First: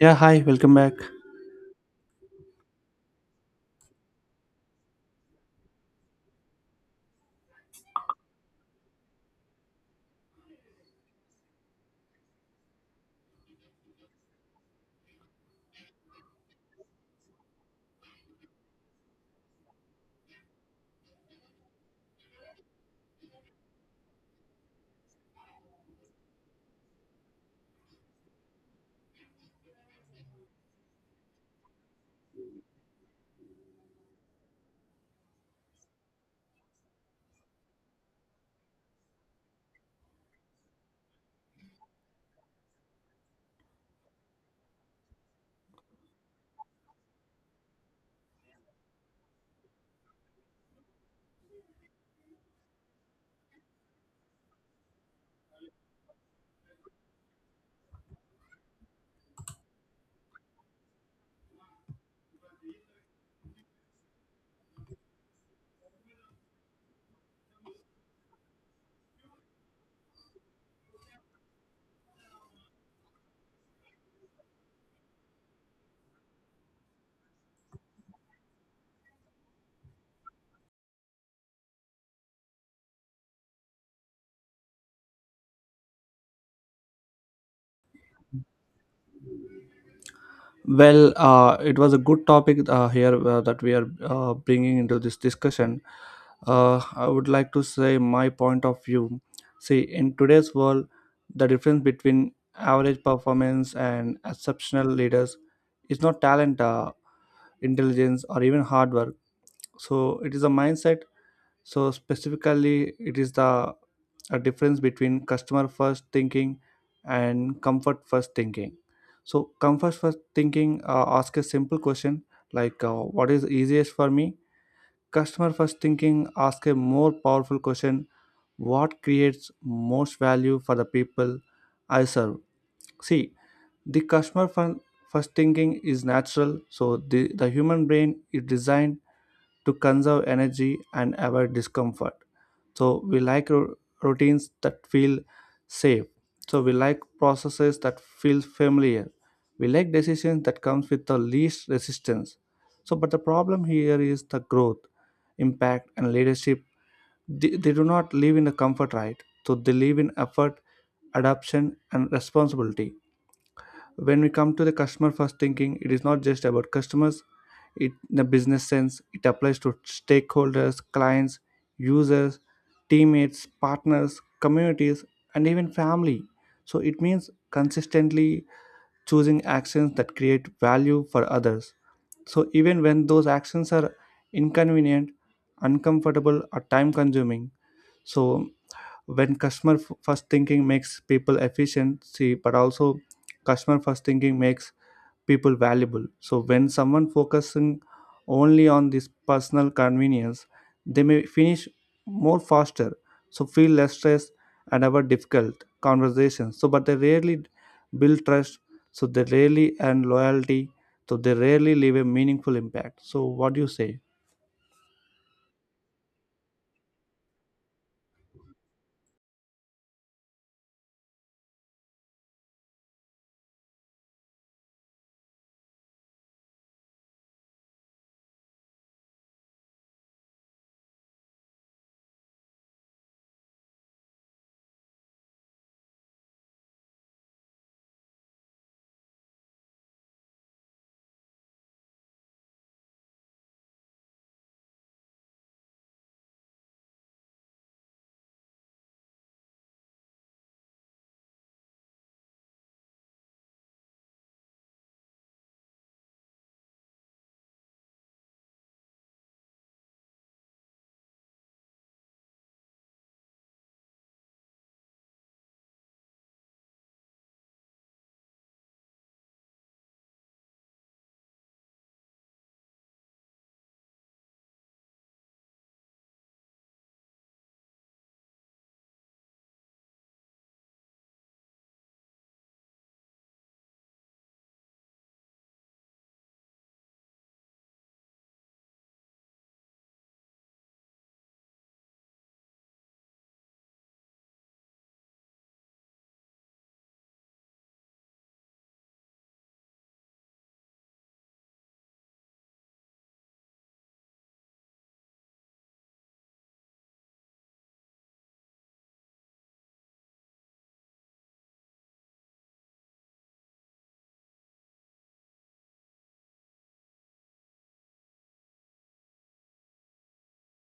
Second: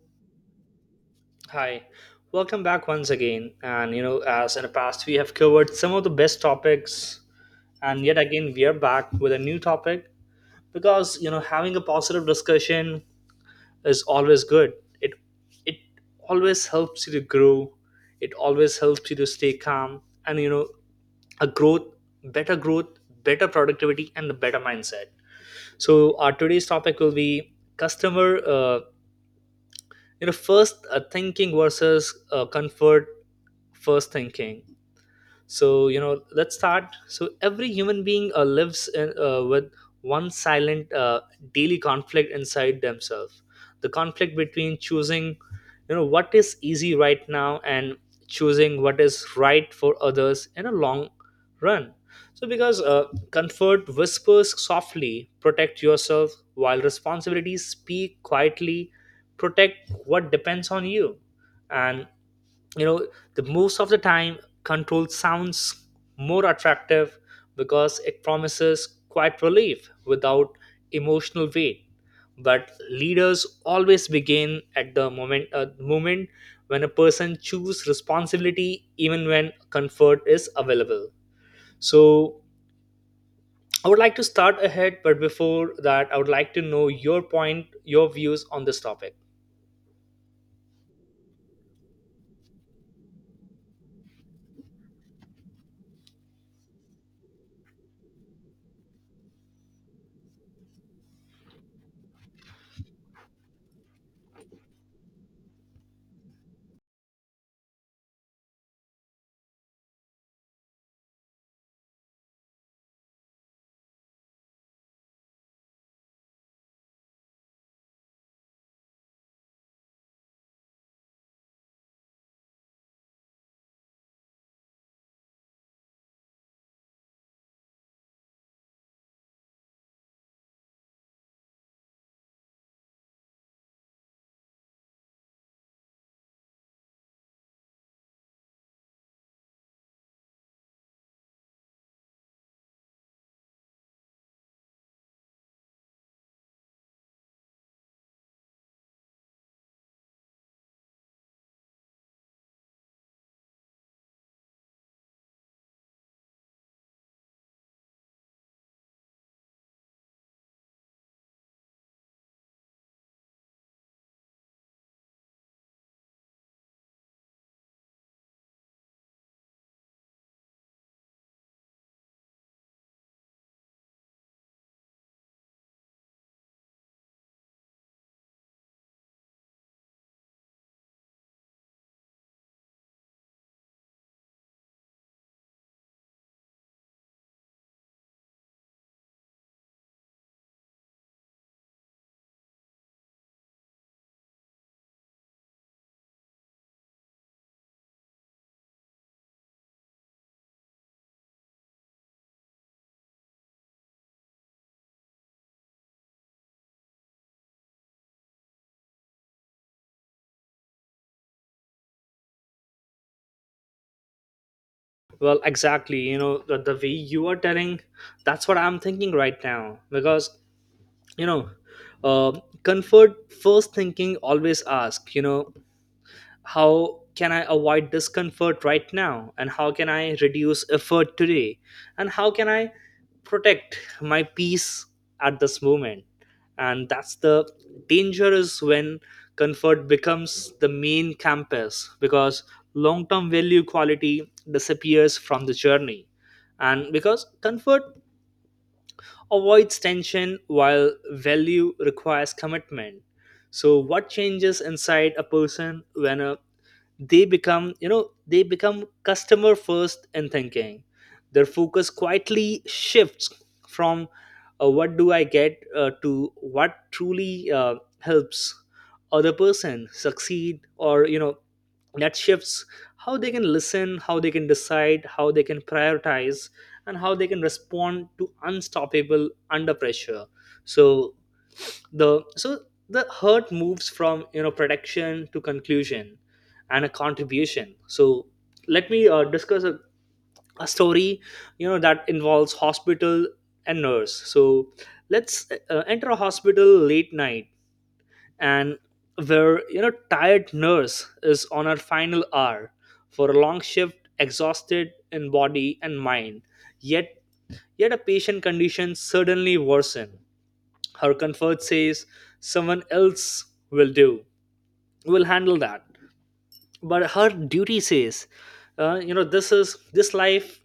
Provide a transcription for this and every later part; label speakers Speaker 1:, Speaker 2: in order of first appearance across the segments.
Speaker 1: Yeah, hi, welcome back.
Speaker 2: Hi, welcome back once again. And you know, as in the past, we have covered some of the best topics, and yet again, we are back with a new topic because you know, having a positive discussion is always good. It it always helps you to grow. It always helps you to stay calm, and you know, a growth, better productivity, and the better mindset. So, our today's topic will be customer you know first thinking versus comfort first thinking, so you know let's start. So every human being lives in, with one silent daily conflict inside themselves, the conflict between choosing you know what is easy right now and choosing what is right for others in a long run. So because comfort whispers softly, protect yourself, while responsibilities speak quietly, protect what depends on you. And you know, the most of the time, control sounds more attractive because it promises quiet relief without emotional weight. But leaders always begin at the moment when a person chooses responsibility even when comfort is available. So I would like to start ahead, but before that I would like to know your point, your views on this topic.
Speaker 1: It was a good topic here that we are bringing into this discussion. I would like to say my point of view. See, in today's world, the difference between average performance and exceptional leaders is not talent, intelligence, or even hard work. So, it is a mindset, so specifically it is the a difference between customer first thinking and comfort first thinking. So comfort first thinking ask a simple question, like what is easiest for me. Customer first thinking ask a more powerful question: what creates most value for the people I serve. See, the customer fir- first thinking is natural, so the human brain is designed to conserve energy and avoid discomfort. So we like routines that feel safe. So we like processes that feel familiar. We like decisions that comes with the least resistance. So but the problem here is the growth, impact and leadership, they do not live in the comfort, right. So they live in effort, adoption and responsibility. When we come to the customer first thinking, it is not just about customers, it in a business sense it applies to stakeholders, clients, users, teammates, partners, communities, and even family. So it means consistently choosing actions that create value for others, so even when those actions are inconvenient, uncomfortable or time consuming. So first thinking makes people efficient, see, but also customer first thinking makes people valuable. So when someone focusing only on this personal convenience, they may finish more faster, so feel less stress and have a difficult conversations. So but they rarely build trust, so they rarely and loyalty, so they rarely leave a meaningful impact. So what do you say?
Speaker 2: Well, exactly. You know, the way you are telling, that's what I'm thinking right now. Because, you know, uh, comfort first thinking always ask, you know, how can I avoid discomfort right now, and how can I reduce effort today, and how can I protect my peace at this moment. And that's the danger, is when comfort becomes the main campus, because long term value quality disappears from the journey, and because comfort avoids tension while value requires commitment. So what changes inside a person when a they become you know they become customer first in thinking, their focus quietly shifts from what do I get to what truly helps other person succeed, or you know, that shifts how they can listen, how they can decide, how they can prioritize, and how they can respond to unstoppable under pressure. So the so the hurt moves from you know protection to conclusion and a contribution. So let me discuss a story you know that involves hospital and nurse. So let's enter a hospital late night, and where you know tired nurse is on her final hour for a long shift, exhausted in body and mind. yet Yet a patient condition suddenly worsen. Her comfort says, someone else will do, will handle that. But her duty says, you know, this is this life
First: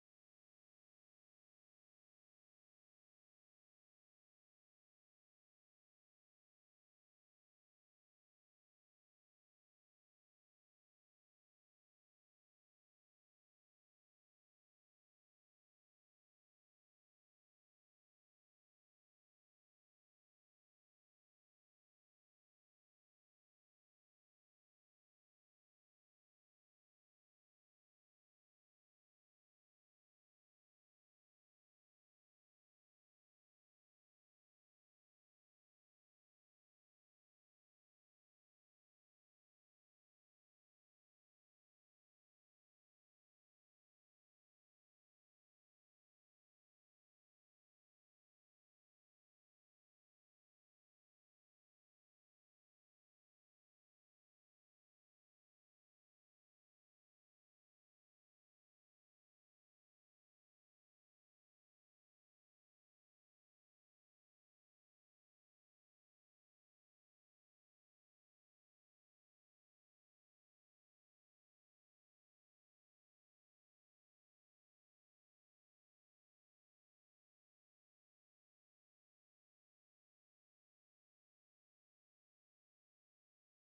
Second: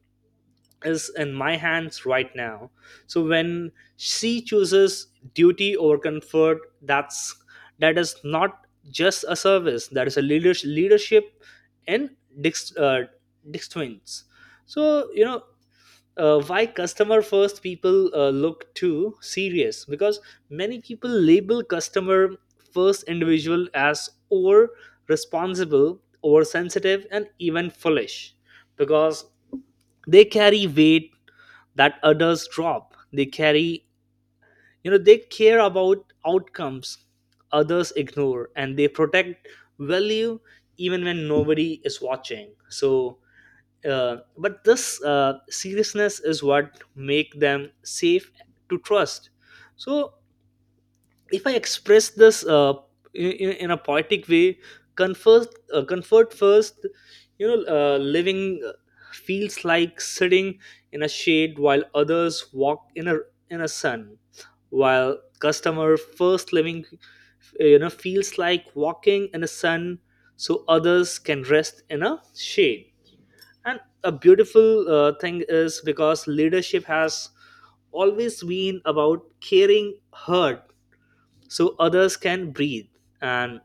Speaker 2: is in my hands right now. So when she chooses duty over comfort, that is not just a service. That is a leadership in Dick's uh, Dick's twins. So you know why customer first people look too serious, because many people label customer first individual as over responsible, over sensitive, and even foolish, because they carry weight that others drop. They carry you know, they care about outcomes others ignore, and they protect value even when nobody is watching. So but this seriousness is what make them safe to trust. So if I express this in, in a poetic way, comfort comfort first, you know living feels like sitting in a shade while others walk in a sun, while customer first living, you know, feels like walking in a sun so others can rest in a shade. And a beautiful thing is because leadership has always been about caring hurt so others can breathe. And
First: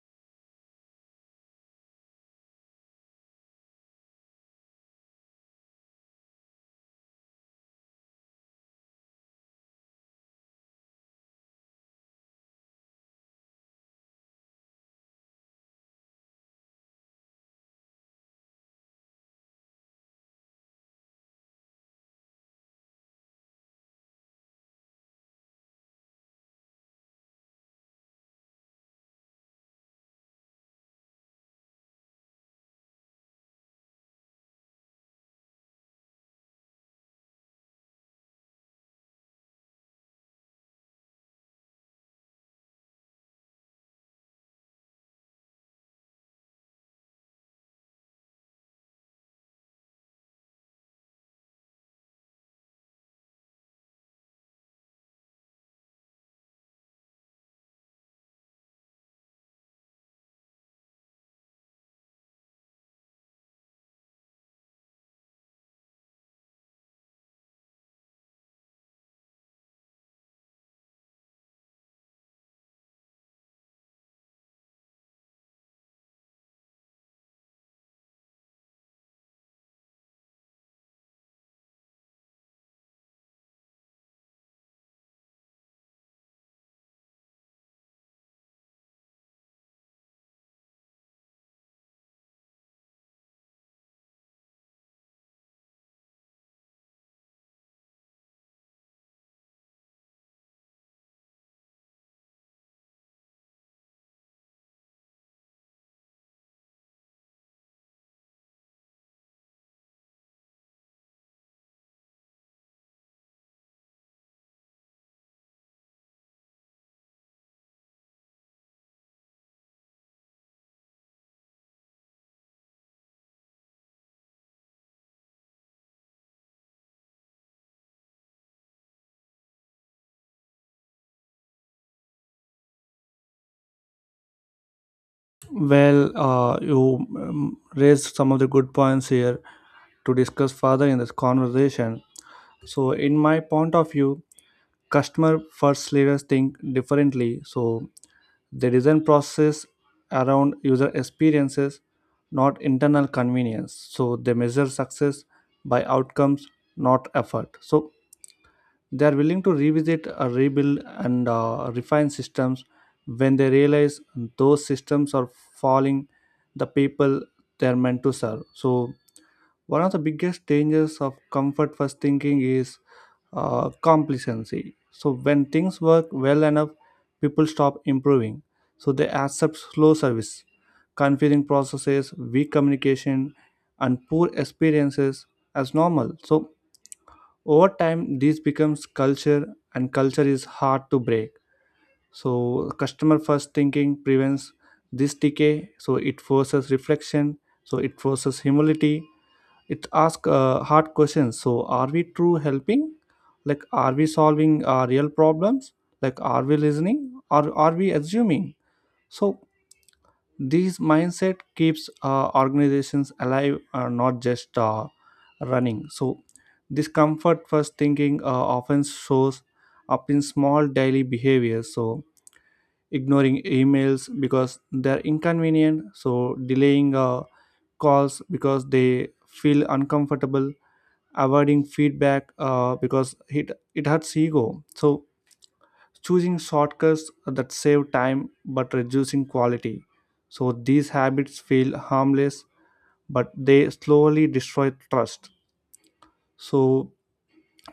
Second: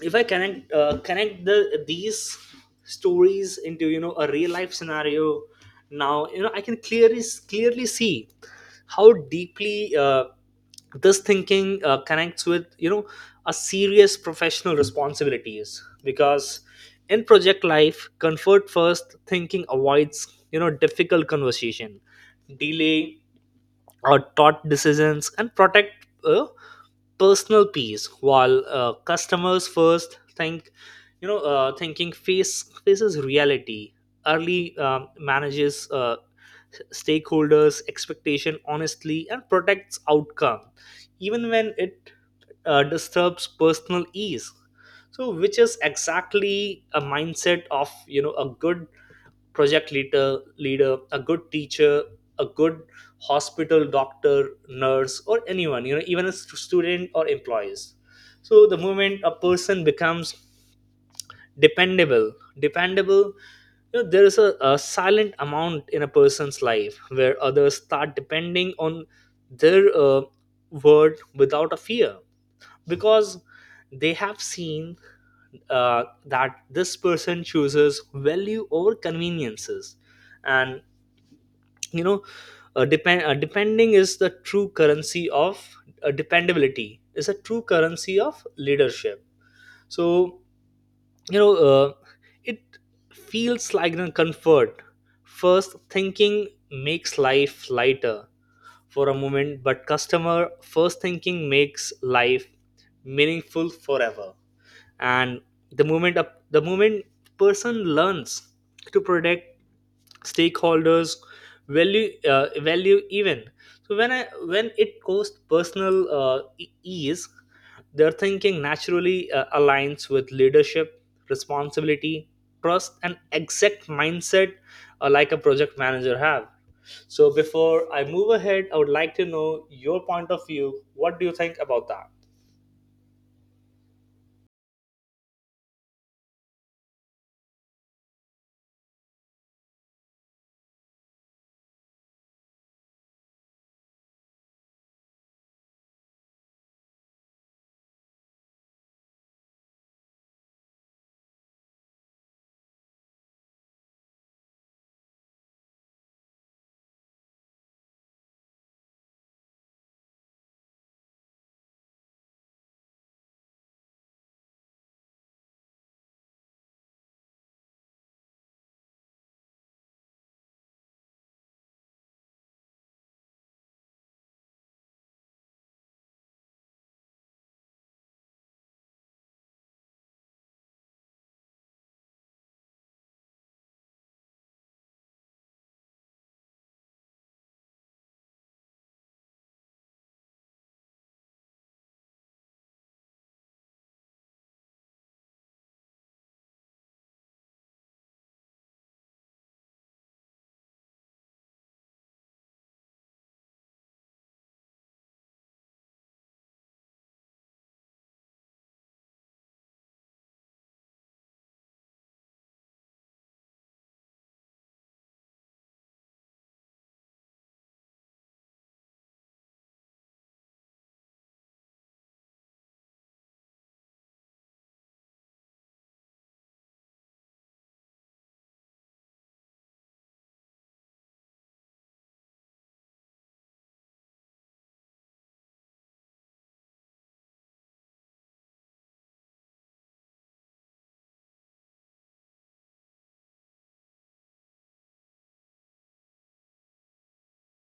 Speaker 2: if I connect connect the these stories into you know a real life scenario, now you know I can clearly see how deeply this thinking connects with you know a serious professional responsibilities, because in project life comfort first thinking avoids you know difficult conversation, delay or thought decisions, and protect personal peace, while customers first think you know thinking faces reality early, manages stakeholders expectation honestly, and protects outcome even when it disturbs personal ease. So which is exactly a mindset of you know a good project leader, a good teacher, a good hospital doctor, nurse, or anyone you know, even a student or employees. So the moment a person becomes dependable dependable, you know, there is a silent amount in a person's life where others start depending on their word without a fear, because they have seen that this person chooses value over conveniences. And you know depending is the true currency of dependability is a true currency of leadership. So you know, it feels like a comfort first thinking makes life lighter for a moment, but customer first thinking makes life meaningful forever. And the moment person learns to protect stakeholders value value, even so when I when it goes personal ease, their thinking naturally aligns with leadership responsibility, trust, and exact mindset like a project manager have. So before I move ahead, I would like to know your point of view, what do you think about that.
Speaker 1: You raised some of the good points here to discuss further in this conversation. So, in my point of view, customer first leaders think differently, so they design process around user experiences, not internal convenience. So they measure success by outcomes, not effort. So they are willing to revisit, rebuild and refine systems when they realize those systems are falling the people they are meant to serve. So one of the biggest dangers of comfort first thinking is complacency. So, when things work well enough, people stop improving. So, they accept slow service, confusing processes, weak communication, and poor experiences as normal. So, over time, this becomes culture, and culture is hard to break. So, customer first thinking prevents this decay. So, it forces reflection. So, it forces humility. It asks hard questions. So are we true helping, like are we solving real problems, like are we listening or are we assuming. So this mindset keeps organizations alive, not just running. So this comfort first thinking often shows up in small daily behaviors, so ignoring emails because they're inconvenient, so delaying calls because they feel uncomfortable, avoiding feedback because it hurts ego. So choosing shortcuts that save time but reducing quality. So these habits feel harmless, but they slowly destroy trust. So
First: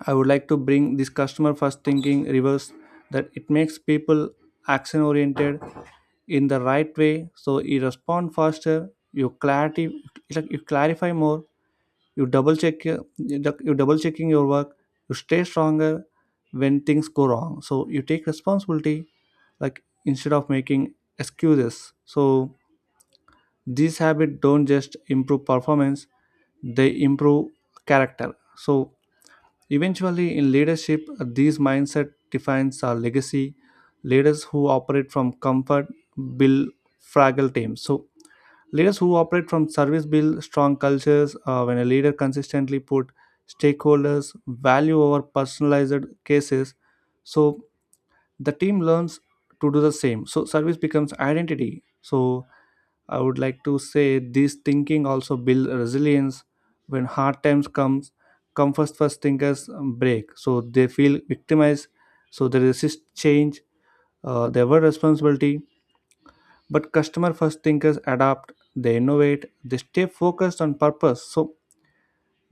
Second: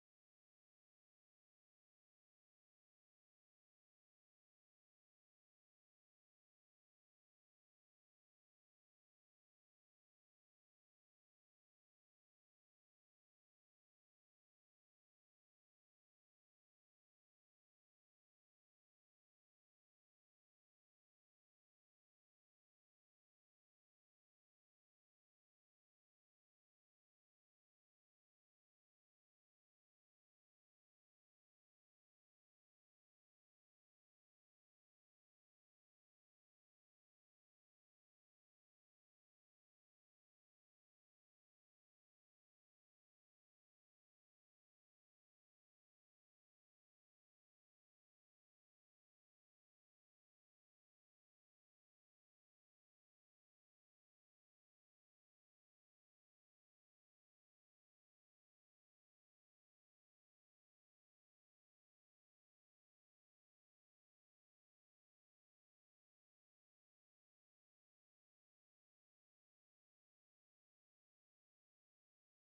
Speaker 1: I would like to bring this customer first thinking reverse that it makes people action oriented in the right way. So you respond faster, you clarity, it's like you clarify more, you double check your, you double checking your work, you stay stronger when things go wrong, so you take responsibility, like instead of making excuses. So these habits don't just improve performance, they improve character. So eventually in leadership, these mindset defines our legacy. Leaders who operate from comfort build fragile teams, so leaders who operate from service build strong cultures. When a leader consistently put stakeholders value over personalized cases, so the team learns to do the same. So service becomes identity. So I would like to say this thinking also build resilience. When hard times comes, come first first thinkers break. So they feel victimized. So they resist change. They avoid responsibility, but customer first thinkers adapt, they innovate, they stay focused on purpose. So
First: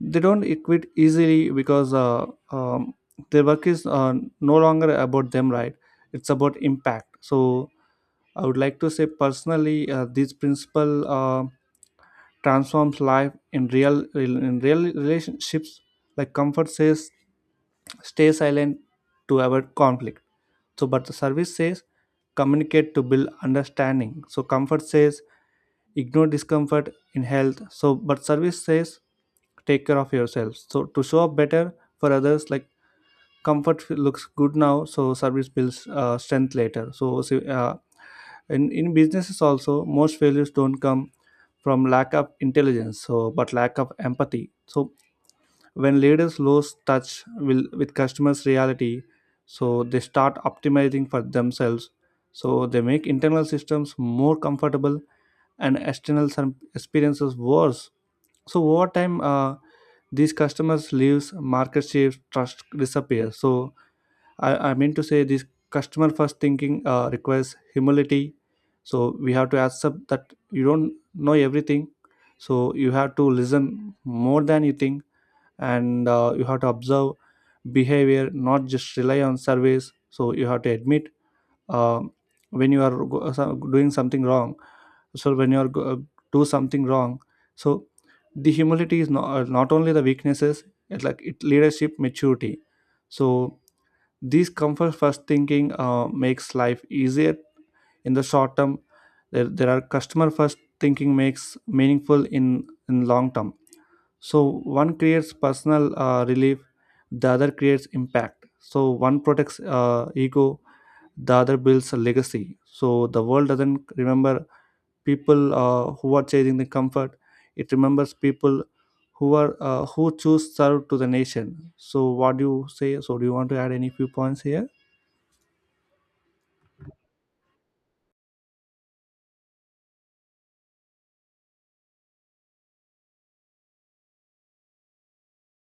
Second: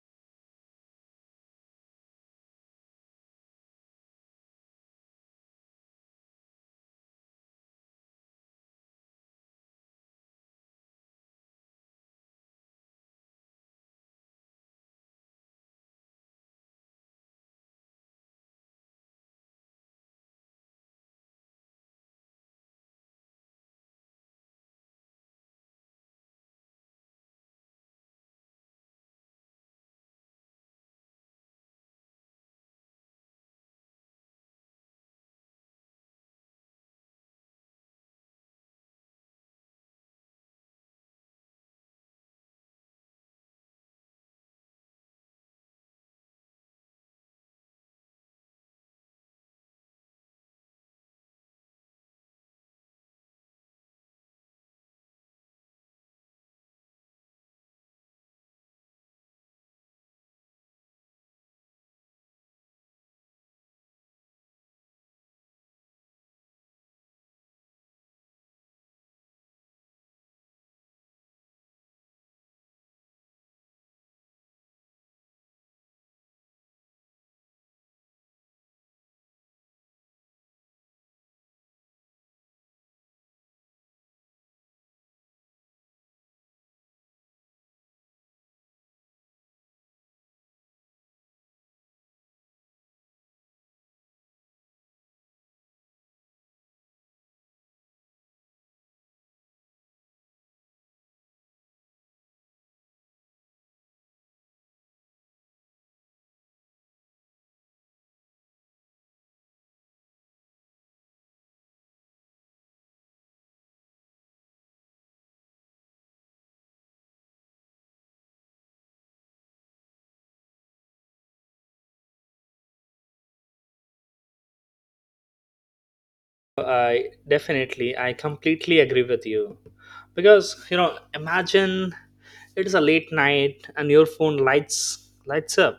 Speaker 1: they don't quit easily because um, their work is no longer about them, right? It's about impact. So I would like to say personally, this principle transforms life in real relationships. Like comfort says, stay silent to avoid conflict, so, but the service says communicate to build understanding. So, comfort says ignore discomfort in health. So, but service says take care of yourself. So, to show up better for others, like looks good now, so service builds strength later. So, so, in businesses also, most failures don't come from lack of intelligence, so but lack of empathy. So, when leaders lose touch will, with customers reality, so they start optimizing for themselves, so they make internal systems more comfortable and external some experiences worse. So over time these customers leaves market shifts trust disappears. So I mean to say this customer first thinking requires humility. So we have to accept that you don't know everything, so you have to listen more than you think, and you have to observe behavior, not just rely on surveys. So you have to admit um, when you are doing something wrong, so when you are do something wrong. So the humility is not only the weaknesses, it's like it leadership maturity. So these comfort first thinking makes life easier in the short term, there are customer first thinking makes meaningful in long term. So one creates personal relief, the other creates impact. So one protects ego, the other builds a legacy. So the world doesn't remember people who are chasing the comfort, it remembers people who are who choose serve to the nation. So what do you say? So do you want to add any few points here?
Speaker 2: I definitely, I completely agree with you. Because, you know, imagine it is a late night and your phone lights up,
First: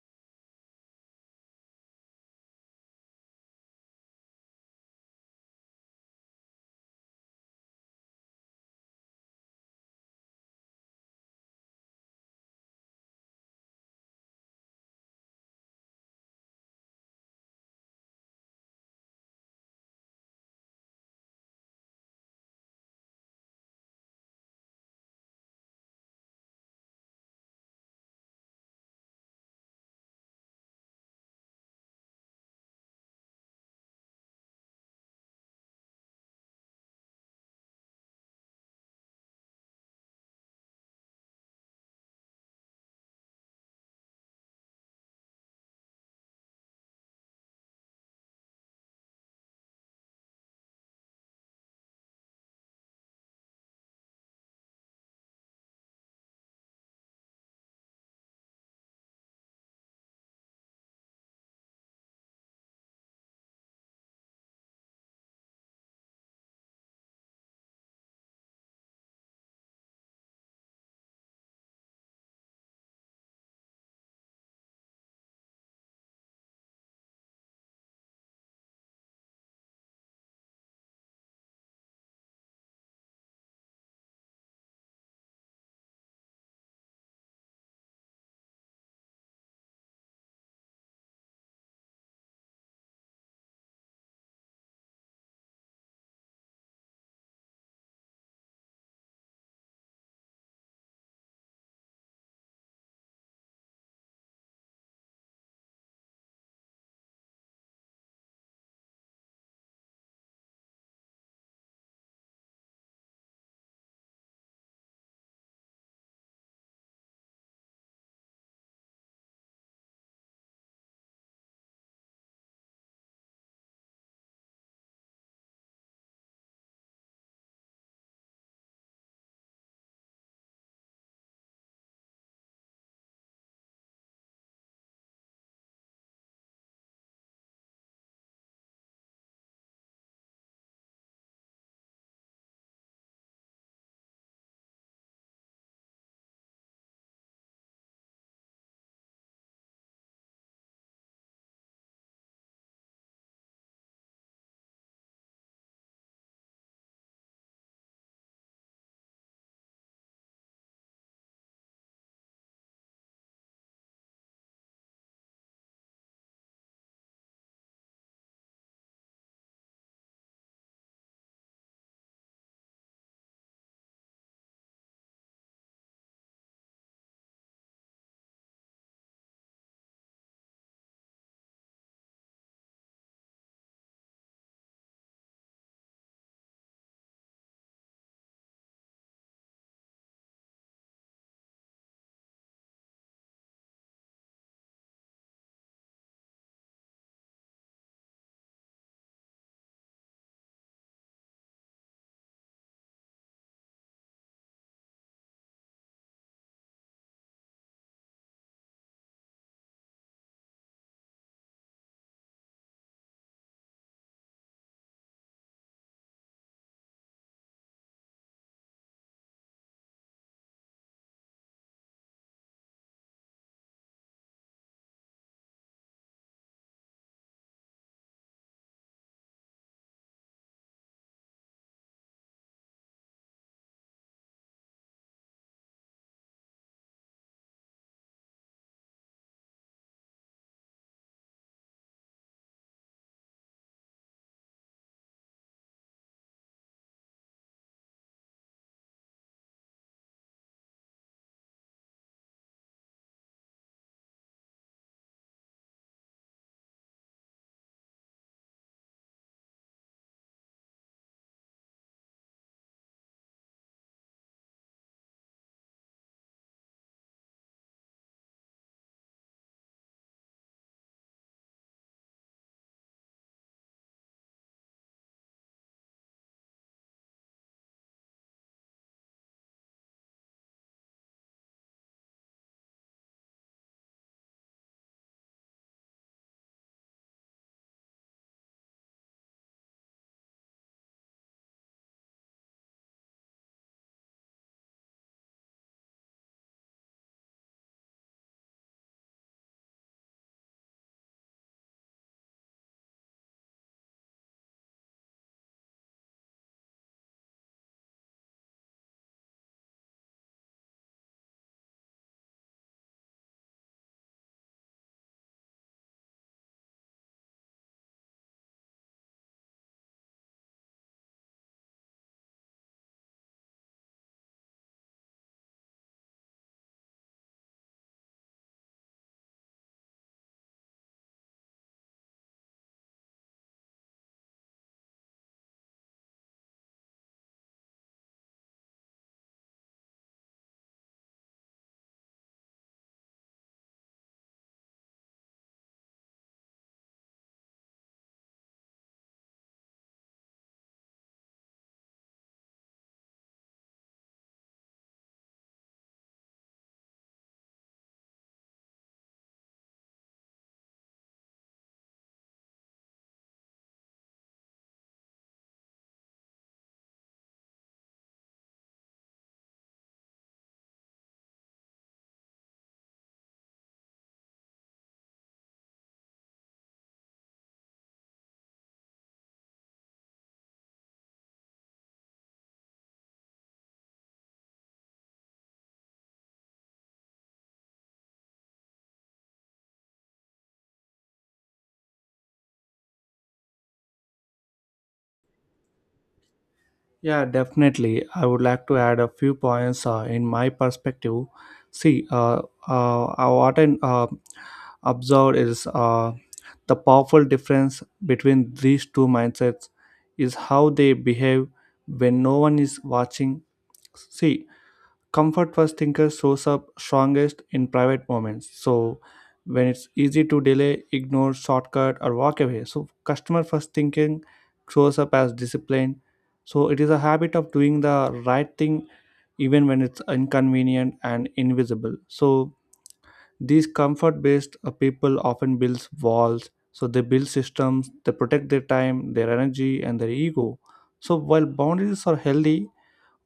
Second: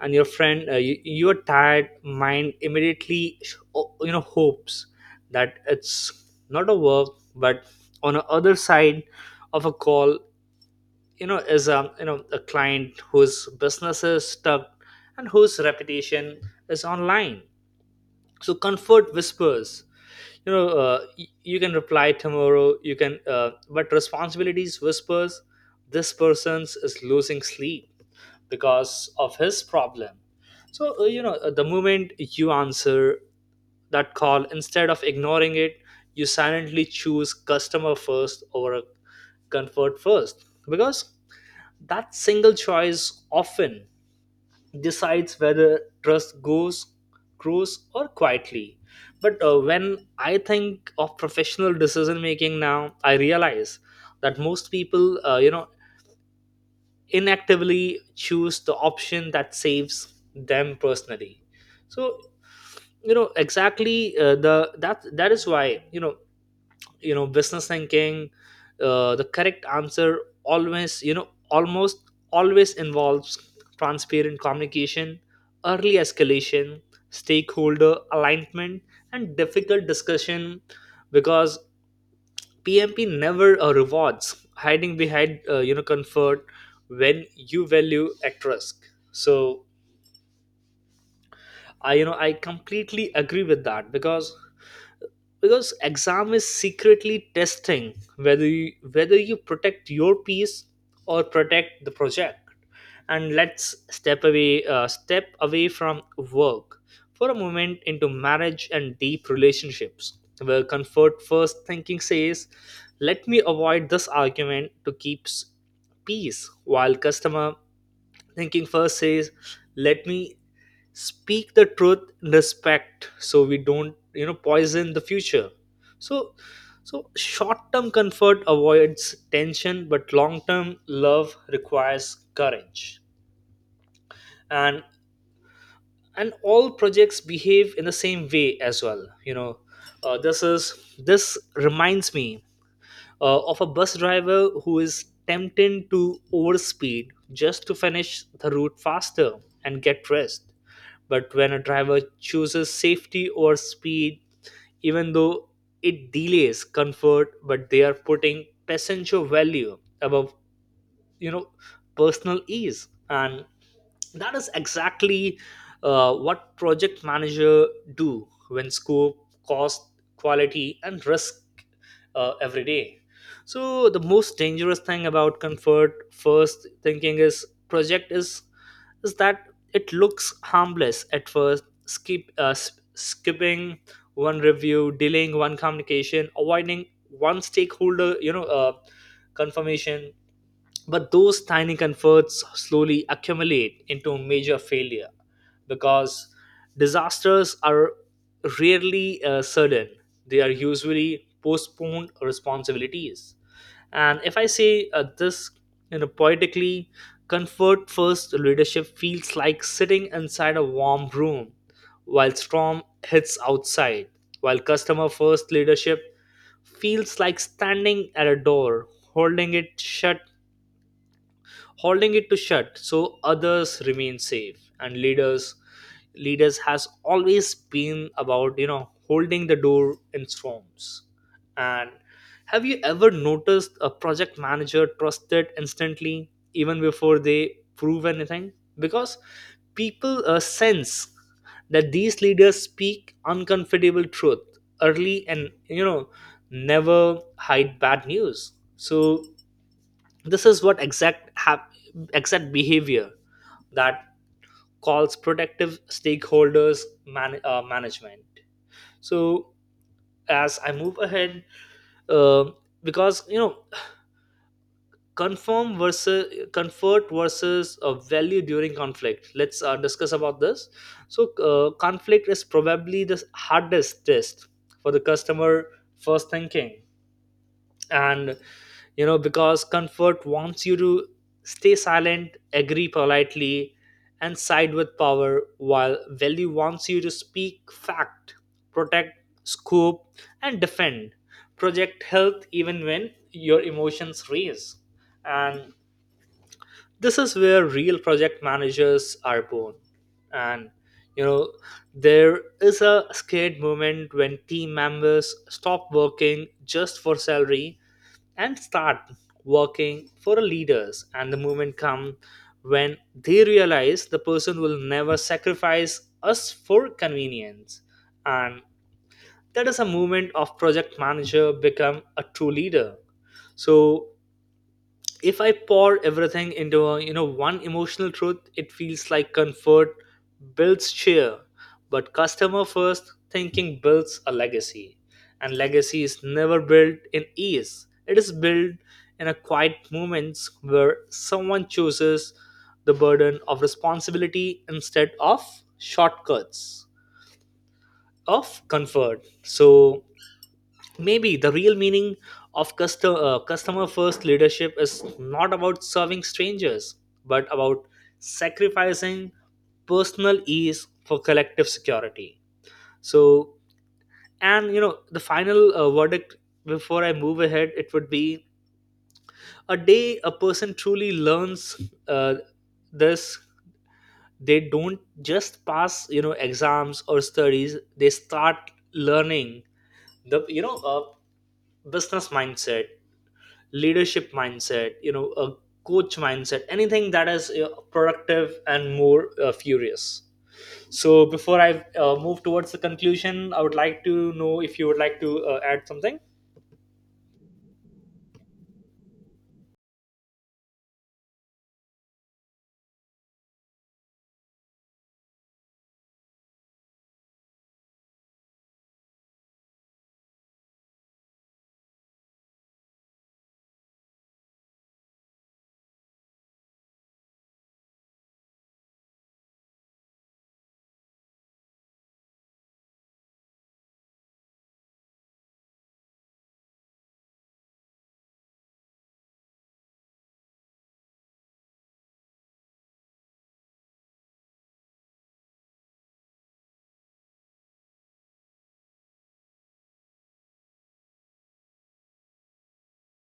Speaker 2: and your friend you, your tired mind immediately you know hopes that it's not a work. But on the other side of a call, you know, is a you know a client whose business is stuck and whose reputation is online. So comfort whispers, you know you can reply tomorrow, you can, but responsibilities whispers, this person's is losing sleep because of his problem. So you know the moment you answer that call instead of ignoring it, you silently choose customer first over a comfort first, because that single choice often decides whether trust goes grows or quietly. But when I think of professional decision making now, I realize that most people you know inactively choose the option that saves them personally. So you know exactly the that that is why you know, you know business thinking, the correct answer always you know almost always involves transparent communication, early escalation, stakeholder alignment, and difficult discussion, because PMP never rewards hiding behind you know comfort when you value at risk. So I you know I completely agree with that, because exam is secretly testing whether whether you protect your peace or protect the project. And let's step away from work for a moment into marriage and deep relationships, where comfort first thinking says, let me avoid this argument to keep peace, while customer thinking first says, let me speak the truth in respect so we don't you know poison the future. So so short term comfort avoids tension, but long term love requires courage. And and all projects behave in the same way as well, you know. This reminds me of a bus driver who is tempted to overspeed just to finish the route faster and get rest. But when a driver chooses safety or speed, even though it delays comfort, but they are putting passenger value above, you know, personal ease. And that is exactly what project manager do when scope, cost, quality, and risk every day. So the most dangerous thing about comfort first thinking is project is that it looks harmless at first. Skipping one review, delaying one communication, avoiding one stakeholder you know confirmation, but those tiny comforts slowly accumulate into major failure, because disasters are rarely sudden. They are usually postponed responsibilities. And if I say this you know, poetically, comfort first leadership feels like sitting inside a warm room while storm hits outside, while customer first leadership feels like standing at a door, holding it shut holding it to shut so others remain safe. And leaders has always been about you know holding the door in storms. And have you ever noticed a project manager trusted instantly even before they prove anything, because people sense that these leaders speak uncomfortable truth early, and you know never hide bad news. So this is what exact behavior that calls protective stakeholders management. So as I move ahead, um, because you know confirm versus comfort versus value during conflict. Let's discuss about this. So conflict is probably the hardest test for the customer first thinking, and you know because comfort wants you to stay silent, agree politely, and side with power, while value wants you to speak fact, protect scoop, and defend project health even when your emotions raise. And this is where real project managers are born. And you know there is a scared moment when team members stop working just for salary and start working for leaders, and the movement come when they realize the person will never sacrifice us for convenience. And that is a movement of project manager become a true leader. So if I pour everything into a, you know one emotional truth, it feels like comfort builds cheer, but customer first thinking builds a legacy. And legacy is never built in ease, it is built in a quiet moments where someone chooses the burden of responsibility instead of shortcuts of comfort. So maybe the real meaning of customer first leadership is not about serving strangers, but about sacrificing personal ease for collective security. So and you know the final verdict before I move ahead, it would be a day a person truly learns uh, this, they don't just pass exams or studies, they start learning the business mindset, leadership mindset, a coach mindset, anything that is productive and more furious. So before I move towards the conclusion, I would like to know if you would like to add something.
Speaker 1: Yeah, definitely. I would like to add a few points in my perspective. See, what I observed is the powerful difference between these two mindsets is how they behave when no one is watching. See, comfort first thinker shows up strongest in private moments, so when it's easy to delay, ignore, shortcut or walk away. So customer first thinking shows up as discipline, so it is a habit of doing the right thing even when it's inconvenient and invisible. So these comfort based people often builds walls, so they build systems, they protect their time, their energy and their ego. So while boundaries are healthy,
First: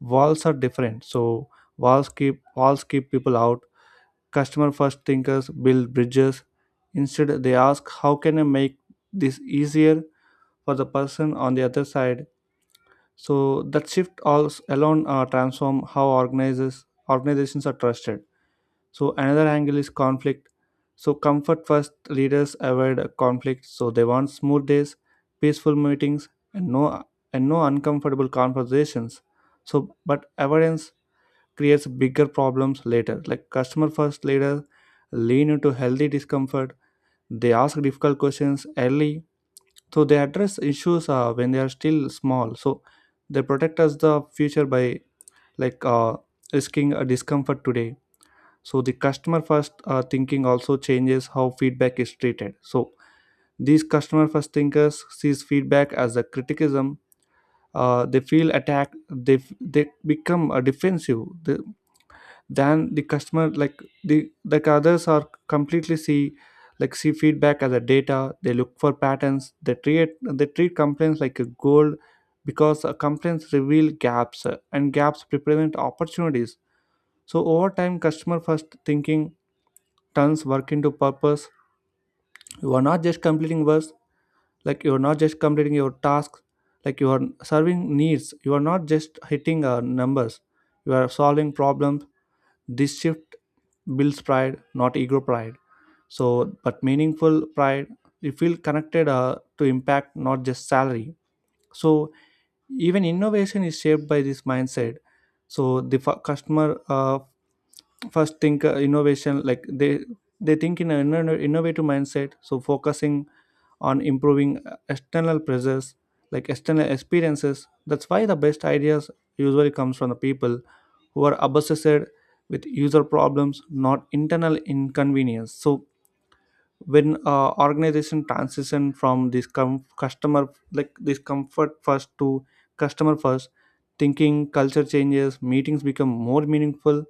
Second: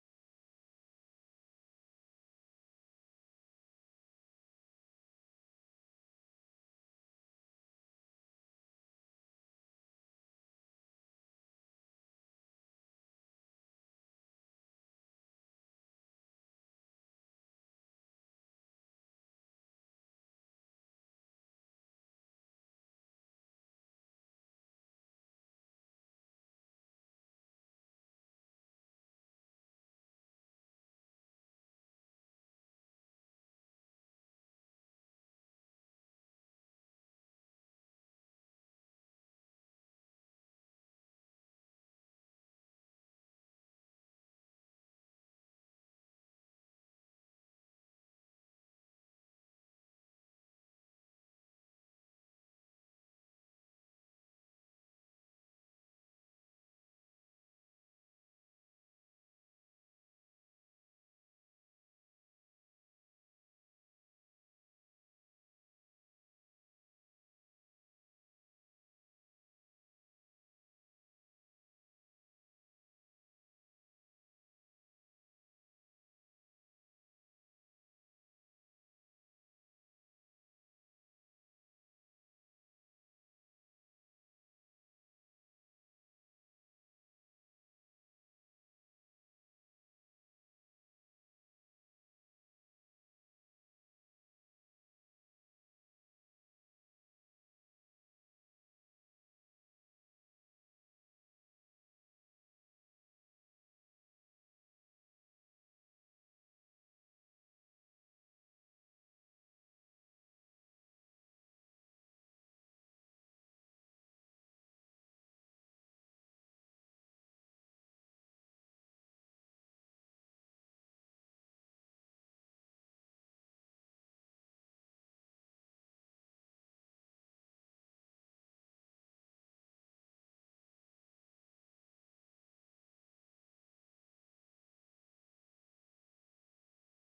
Speaker 1: walls are different. So walls keep, walls keep people out. Customer first thinkers build bridges instead, they ask how can I make this easier for the person on the other side. So that shift also alone transform how organizers organizations are trusted. So another angle is conflict. So comfort first leaders avoid conflict, so they want smooth days, peaceful meetings, and no and no uncomfortable conversations. So but avoidance creates bigger problems later. Like customer first leader lean into healthy discomfort. They ask difficult questions early, so they address issues when they are still small. So they protect us the future by like risking a discomfort today. So the customer first thinking also changes how feedback is treated. So these customer first thinkers sees feedback as a criticism, they feel attacked, they become defensive, they, than the customer like the like others are completely see, like see feedback as a data, they look for patterns, they treat complaints like a gold, because complaints reveal gaps and gaps represent opportunities. So over time customer first thinking turns work into purpose. You are not just completing work, like you are not just completing your tasks, like you are serving needs, you are not just hitting numbers, you are solving problems. This shift builds pride, not ego pride. So, but meaningful pride, you feel connected to impact, not just salary. So, even innovation is shaped by this mindset. So, the f- customer first think innovation, like they think in an innovative mindset, so focusing on improving external pressures, like external experiences. That's why the best ideas usually comes from the people who are obsessed with user problems, not internal inconvenience. So when organization transition from this com- customer like this comfort first to customer first thinking, culture changes, meetings become more meaningful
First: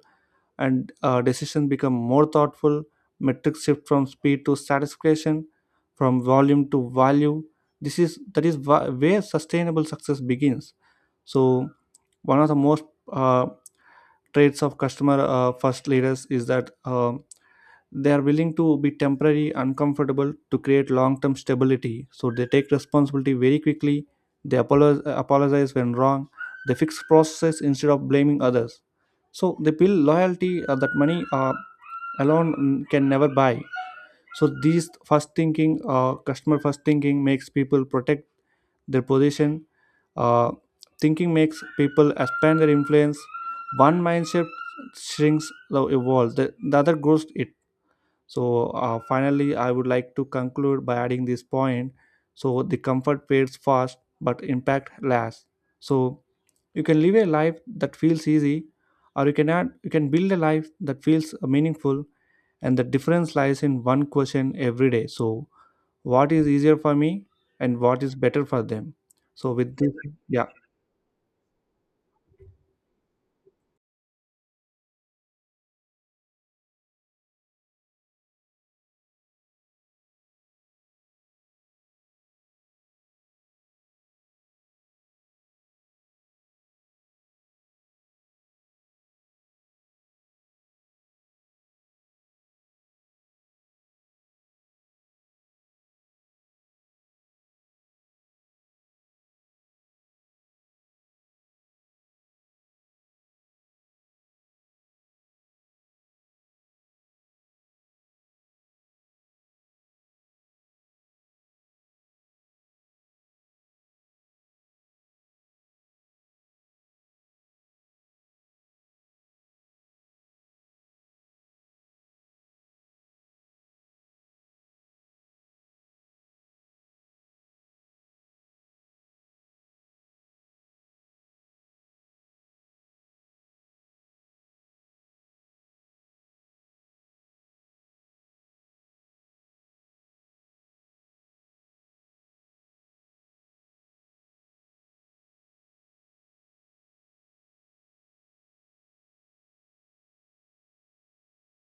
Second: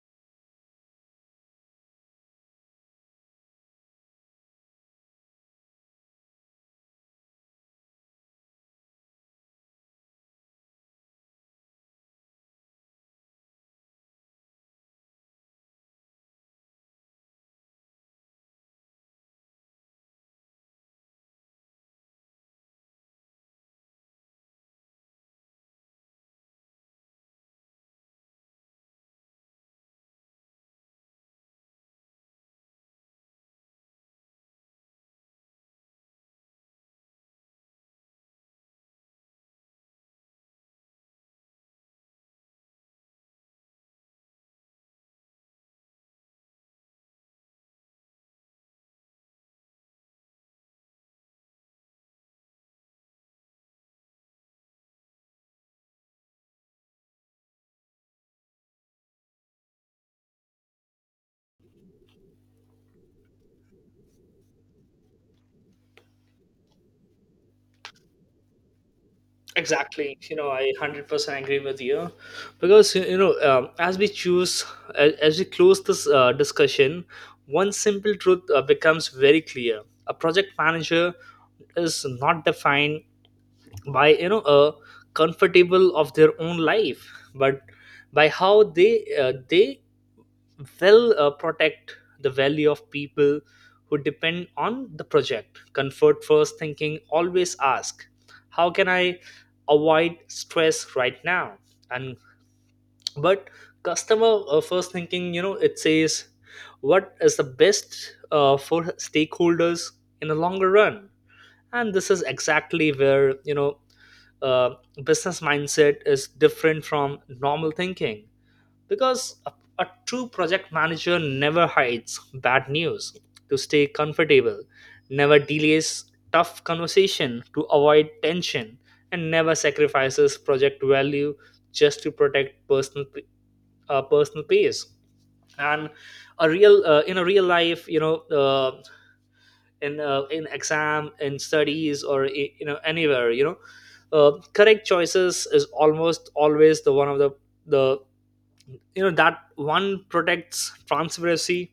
Speaker 1: and decisions become more thoughtful. Metrics shift from speed to satisfaction, from volume to value. This is that is wh- where sustainable success begins. So one of the most uh, traits of customer first leaders is that: they are willing to be temporary uncomfortable to create long term stability. So they take responsibility very quickly, they apologize when wrong, they fix processes instead of blaming others. So they build loyalty that money alone can never buy. So these first thinking, customer first thinking makes people protect their position, uh, thinking makes people expand their influence. One mindset shrinks the world, the other grows it. So, finally, I would like to conclude by adding this point. So, the comfort fades fast, but impact lasts. So, you can live a life that feels easy, or you can build a life that feels meaningful. And the difference lies in one question every day. So, what is easier for me, and what is better for them? So, with this,
Speaker 2: Exactly, you
Speaker 1: yeah.
Speaker 2: know, I 100% agree with you, because as we choose, as we close this discussion, one simple truth becomes very clear. A project manager is not defined by comfortable of their own life, but by how they will protect the value of people who depend on the project. Comfort first thinking always ask, how can I avoid stress right now? And but customer first thinking, you know, it says, what is the best for stakeholders in the longer run? And this is exactly where, uh, business mindset is different from normal thinking, because a true project manager never hides bad news to stay comfortable, never delays tough conversation to avoid tension, and never sacrifices project value just to protect personal personal pace. And a real in a real life, you know, uh, in exam, in studies, or anywhere, you know, correct choices is almost always the one of the you know that one protects transparency,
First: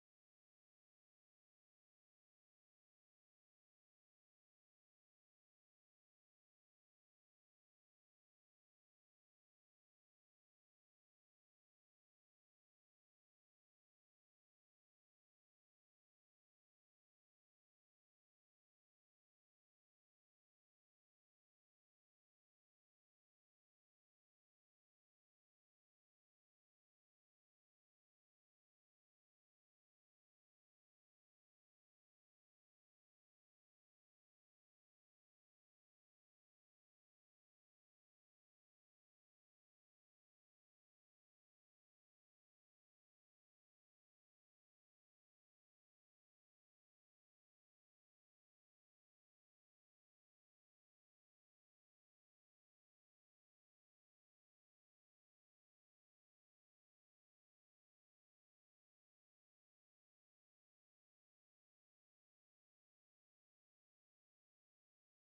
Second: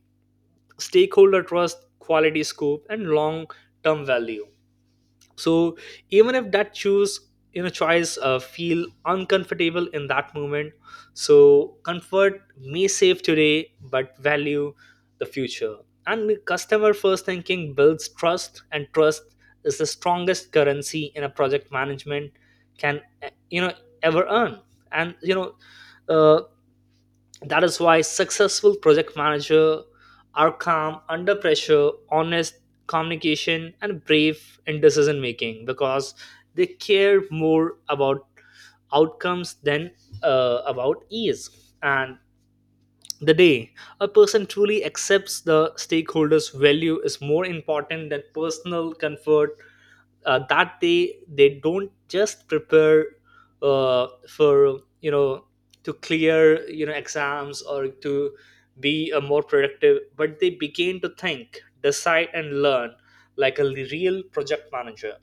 Speaker 2: stakeholder trust, quality, scope, and long term value. So even if that choose, you know, choice feel uncomfortable in that moment, so comfort may save today, but value the future. And customer first thinking builds trust, and trust is the strongest currency in a project management can ever earn. And you know uh, that is why successful project manager are calm under pressure, honest communication, and brave in decision making, because they care more about outcomes than about ease. And the day a person truly accepts the stakeholders' value is more important than personal comfort, that they don't just prepare for, you know, to clear, you know, exams, or to be a more productive, but they begin to think, decide, and learn like a real project manager.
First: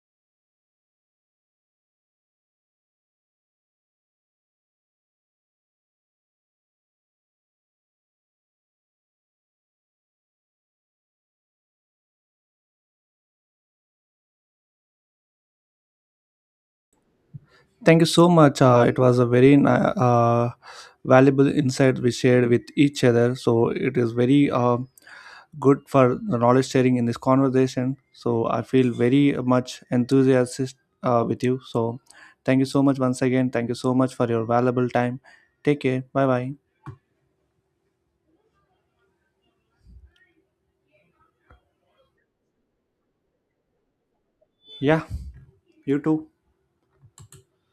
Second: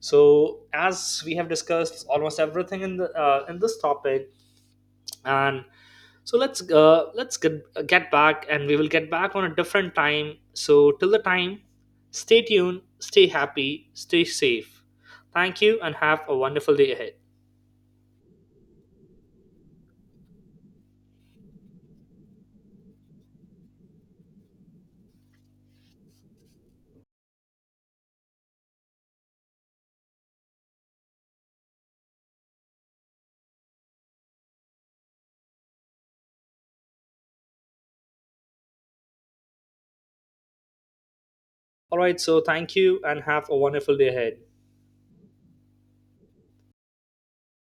Speaker 2: So as we have discussed almost everything in the in this topic, and so let's get, get back, and we will get back on a different time. So till the time, stay tuned, stay happy, stay safe. Thank you and have a wonderful day ahead.
Speaker 1: Thank you so much. It was a very valuable insight we shared with each other. So, it is very. Good for the knowledge sharing in this conversation. So I feel very much enthusiastic with you. So thank you so much once again. Thank you so much for your valuable time. Take care. Bye bye.
Speaker 2: All right, so thank you and have a wonderful day ahead.
Speaker 1: Yeah, you too.